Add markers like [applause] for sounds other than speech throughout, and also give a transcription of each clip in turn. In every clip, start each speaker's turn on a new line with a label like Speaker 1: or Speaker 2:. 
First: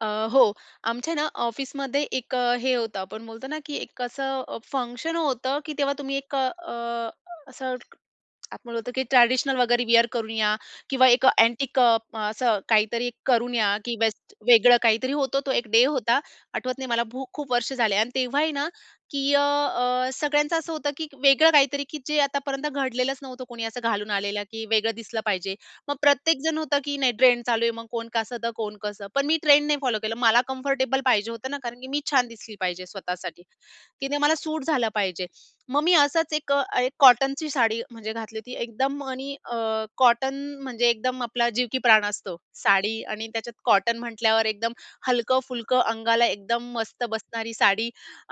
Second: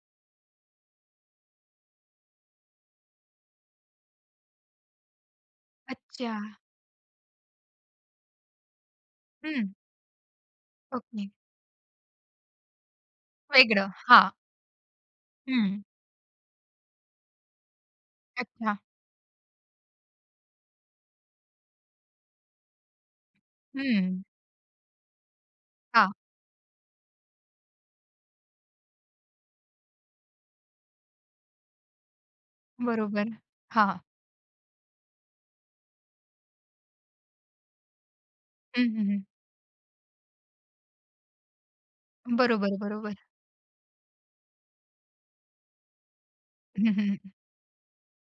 Speaker 1: अ, हो, आमच्या ना ऑफिसमध्ये एक अ, हे होतं, आपण बोलतो ना की एक असं फंक्शन होतं की तेव्हा तुम्ही एक अ,
Speaker 2: अच्छा.
Speaker 1: असं आपण म्हणतो की ट्रेडिशनल
Speaker 2: हं.
Speaker 1: वगैरे वेअर करून या किंवा एक
Speaker 2: ओके.
Speaker 1: अँटिक अ, असं काहीतरी करून या
Speaker 2: वेगळं
Speaker 1: की
Speaker 2: हां.
Speaker 1: बेस्ट वेगळं काहीतरी होतं, तो एक
Speaker 2: हं.
Speaker 1: डे होता. आठवतं नाही मला खूप-खूप वर्ष झाले आणि तेव्हाही ना
Speaker 2: अच्छा.
Speaker 1: की अ, अ सगळ्यांचं असं होतं की वेगळं काहीतरी की जे आतापर्यंत घडलेलंच नव्हतं, कोणी असं घालून
Speaker 2: हं.
Speaker 1: आलेलं की वेगळं दिसलं पाहिजे. मग
Speaker 2: हां.
Speaker 1: प्रत्येक जण होतं की नाही ट्रेंड चालू आहे, मग कोण कसं, तर कोण कसं? पण मी ट्रेंड नाही फॉलो केलं, मला कम्फर्टेबल पाहिजे होतं ना, कारण की मी छान दिसली पाहिजे
Speaker 2: बरोबर.
Speaker 1: स्वतःसाठी.
Speaker 2: हां, हां.
Speaker 1: की ते मला सूट झालं पाहिजे. मग मी असाच एक अ, एक कॉटनची साडी म्हणजे घातली होती
Speaker 2: हं,
Speaker 1: एकदम
Speaker 2: हं, हं.
Speaker 1: आणि अ, कॉटन म्हणजे एकदम आपला जीव की प्राण असतो.
Speaker 2: बरोबर,
Speaker 1: साडी
Speaker 2: बरोबर.
Speaker 1: आणि त्याच्यात कॉटन म्हटल्यावर एकदम हलकं-फुलकं अंगाला एकदम
Speaker 2: हं,
Speaker 1: मस्त
Speaker 2: हं.
Speaker 1: बसणारी साडी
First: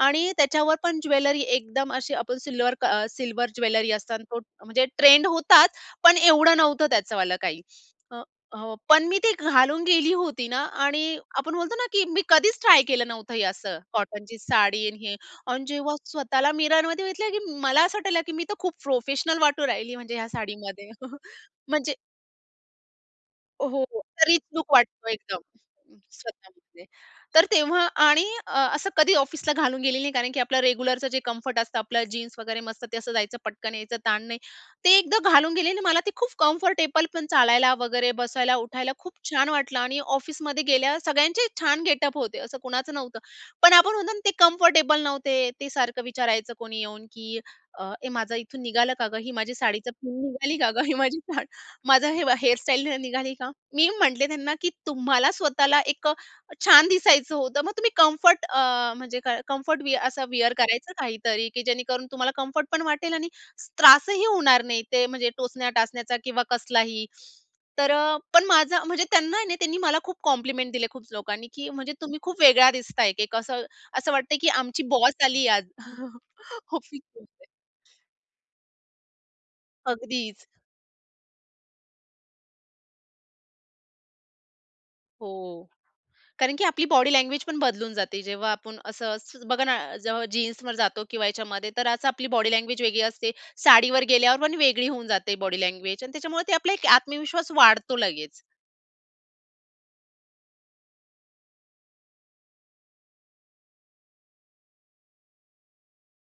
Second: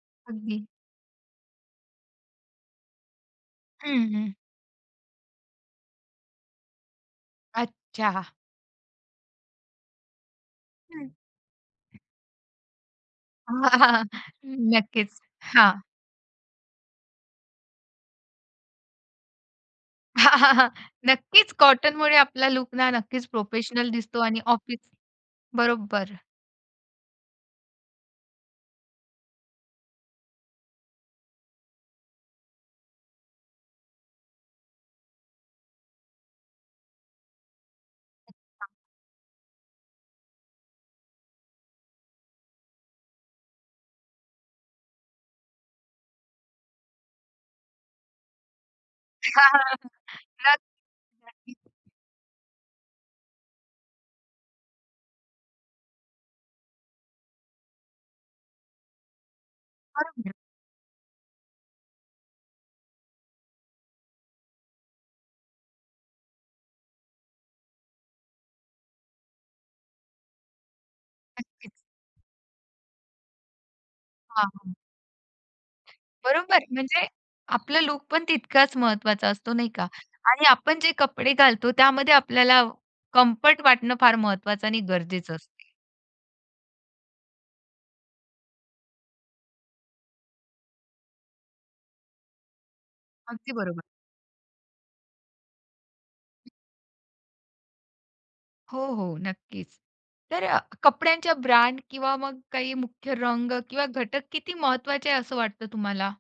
Speaker 1: आणि
Speaker 2: अगदी.
Speaker 1: त्याच्यावर पण ज्वेलरी एकदम अशी आपण सिल्वर क सिल्वर ज्वेलरी
Speaker 2: हं,
Speaker 1: असताना
Speaker 2: हं.
Speaker 1: तो म्हणजे ट्रेंड होताच, पण एवढं नव्हतं त्याचंवाल काही.
Speaker 2: अच्छा.
Speaker 1: अ,
Speaker 2: [chuckles]
Speaker 1: हो, पण मी ती घालून गेली होती ना
Speaker 2: हं.
Speaker 1: आणि आपण बोलतो ना की मी कधीच ट्राय केलं नव्हतं हे
Speaker 2: हां,
Speaker 1: असं
Speaker 2: हां
Speaker 1: कॉटनची साडी आणि
Speaker 2: नक्कीच
Speaker 1: हे आणि
Speaker 2: हां.
Speaker 1: जेव्हा स्वतःला मिररमध्ये बघितलं की मला असं वाटलं की मी तर खूप प्रोफेशनल वाटू राहिली, म्हणजे ह्या
Speaker 2: हां, हां, हां,
Speaker 1: साडीमध्ये [chuckles]
Speaker 2: नक्कीच
Speaker 1: म्हणजे
Speaker 2: कॉटनमुळे आपला लूक ना नक्कीच
Speaker 1: अ, हो
Speaker 2: प्रोफेशनल दिसतो
Speaker 1: तर
Speaker 2: आणि
Speaker 1: रिच लूक
Speaker 2: ऑफिस
Speaker 1: वाटतो एकदम
Speaker 2: बरोबर.
Speaker 1: स्वतःमध्ये. तर तेव्हा आणि अ, असं कधी ऑफिसला घालून गेली नाही, कारण की आपलं रेग्युलरचं जे कम्फर्ट असतं आपलं जीन्स वगैरे मस्त, ते असं जायचं, पटकन यायचं, ताण नाही ते एकदा घालून गेली आणि मला ते खूप कम्फर्टेबल पण चालायला वगैरे, बसायला, उठायला खूप छान वाटलं आणि ऑफिसमध्ये गेल्यावर सगळ्यांचे छान गेटअप होते, असं कुणाचं नव्हतं. पण आपण म्हणतो ना, ते कम्फर्टेबल नव्हते, ते सारखं विचारायचं कोणी येऊन की अ, "ए माझं इथून निघालं का गं? ही
Speaker 2: हां,
Speaker 1: माझी
Speaker 2: हां, हां.
Speaker 1: साडीची पिन निघाली
Speaker 2: नक्क
Speaker 1: का गं? ही माझी साडी,
Speaker 2: नक्कीच.
Speaker 1: माझं हे, हेअर स्टाईल निघाली का?" मी म्हटले त्यांना की तुम्हाला स्वतःला एक अ, छान दिसायचं होतं, मग तुम्ही कम्फर्ट अ, म्हणजे का कम्फर्ट असं
Speaker 2: [unintelligible]
Speaker 1: वेअर करायचं काहीतरी की जेणेकरून तुम्हाला कम्फर्ट पण वाटेल आणि त्रासही होणार नाही, ते म्हणजे टोचण्या टाचण्याचा किंवा कसलाही, तर अ, पण माझा म्हणजे त्यांना ना, त्यांनी मला खूप कॉम्प्लिमेंट दिले खूप लोकांनी की
Speaker 2: नक्कीच.
Speaker 1: म्हणजे तुम्ही खूप वेगळ्या दिसताय एक कसं, असं वाटतंय की
Speaker 2: हां, हां.
Speaker 1: आमची बॉस आलीये आज [chuckles]
Speaker 2: बरोबर म्हणजे
Speaker 1: ऑफिसमध्ये.
Speaker 2: आपलं लूकपण तितकाच महत्वाचा असतो नाही का
Speaker 1: अगदीच
Speaker 2: आणि आपण जे कपडे घालतो त्यामध्ये आपल्याला कम्फर्ट वाटणं फार महत्वाचं आणि गरजेचं असते.
Speaker 1: हो, कारण की आपली बॉडी लँग्वेज पण बदलून जाते. जेव्हा आपण असं असं बघा ना, जेव्हा जीन्सवर जातो किंवा ह्याच्यामध्ये, तर अस आपली बॉडी लँग्वेज वेगळी असते.
Speaker 2: अगदी बरोबर.
Speaker 1: साडीवर गेल्यावर पण वेगळी होऊन जाते बॉडी लँग्वेज आणि त्याच्यामुळे ते आपला एक आत्मविश्वास वाढतो लगेच.
Speaker 2: हो, हो नक्कीच. तर अ, कपड्यांच्या ब्रँड किंवा मग काही मुख्य रंग किंवा घटक किती महत्वाचे आहे, असं वाटत तुम्हाला?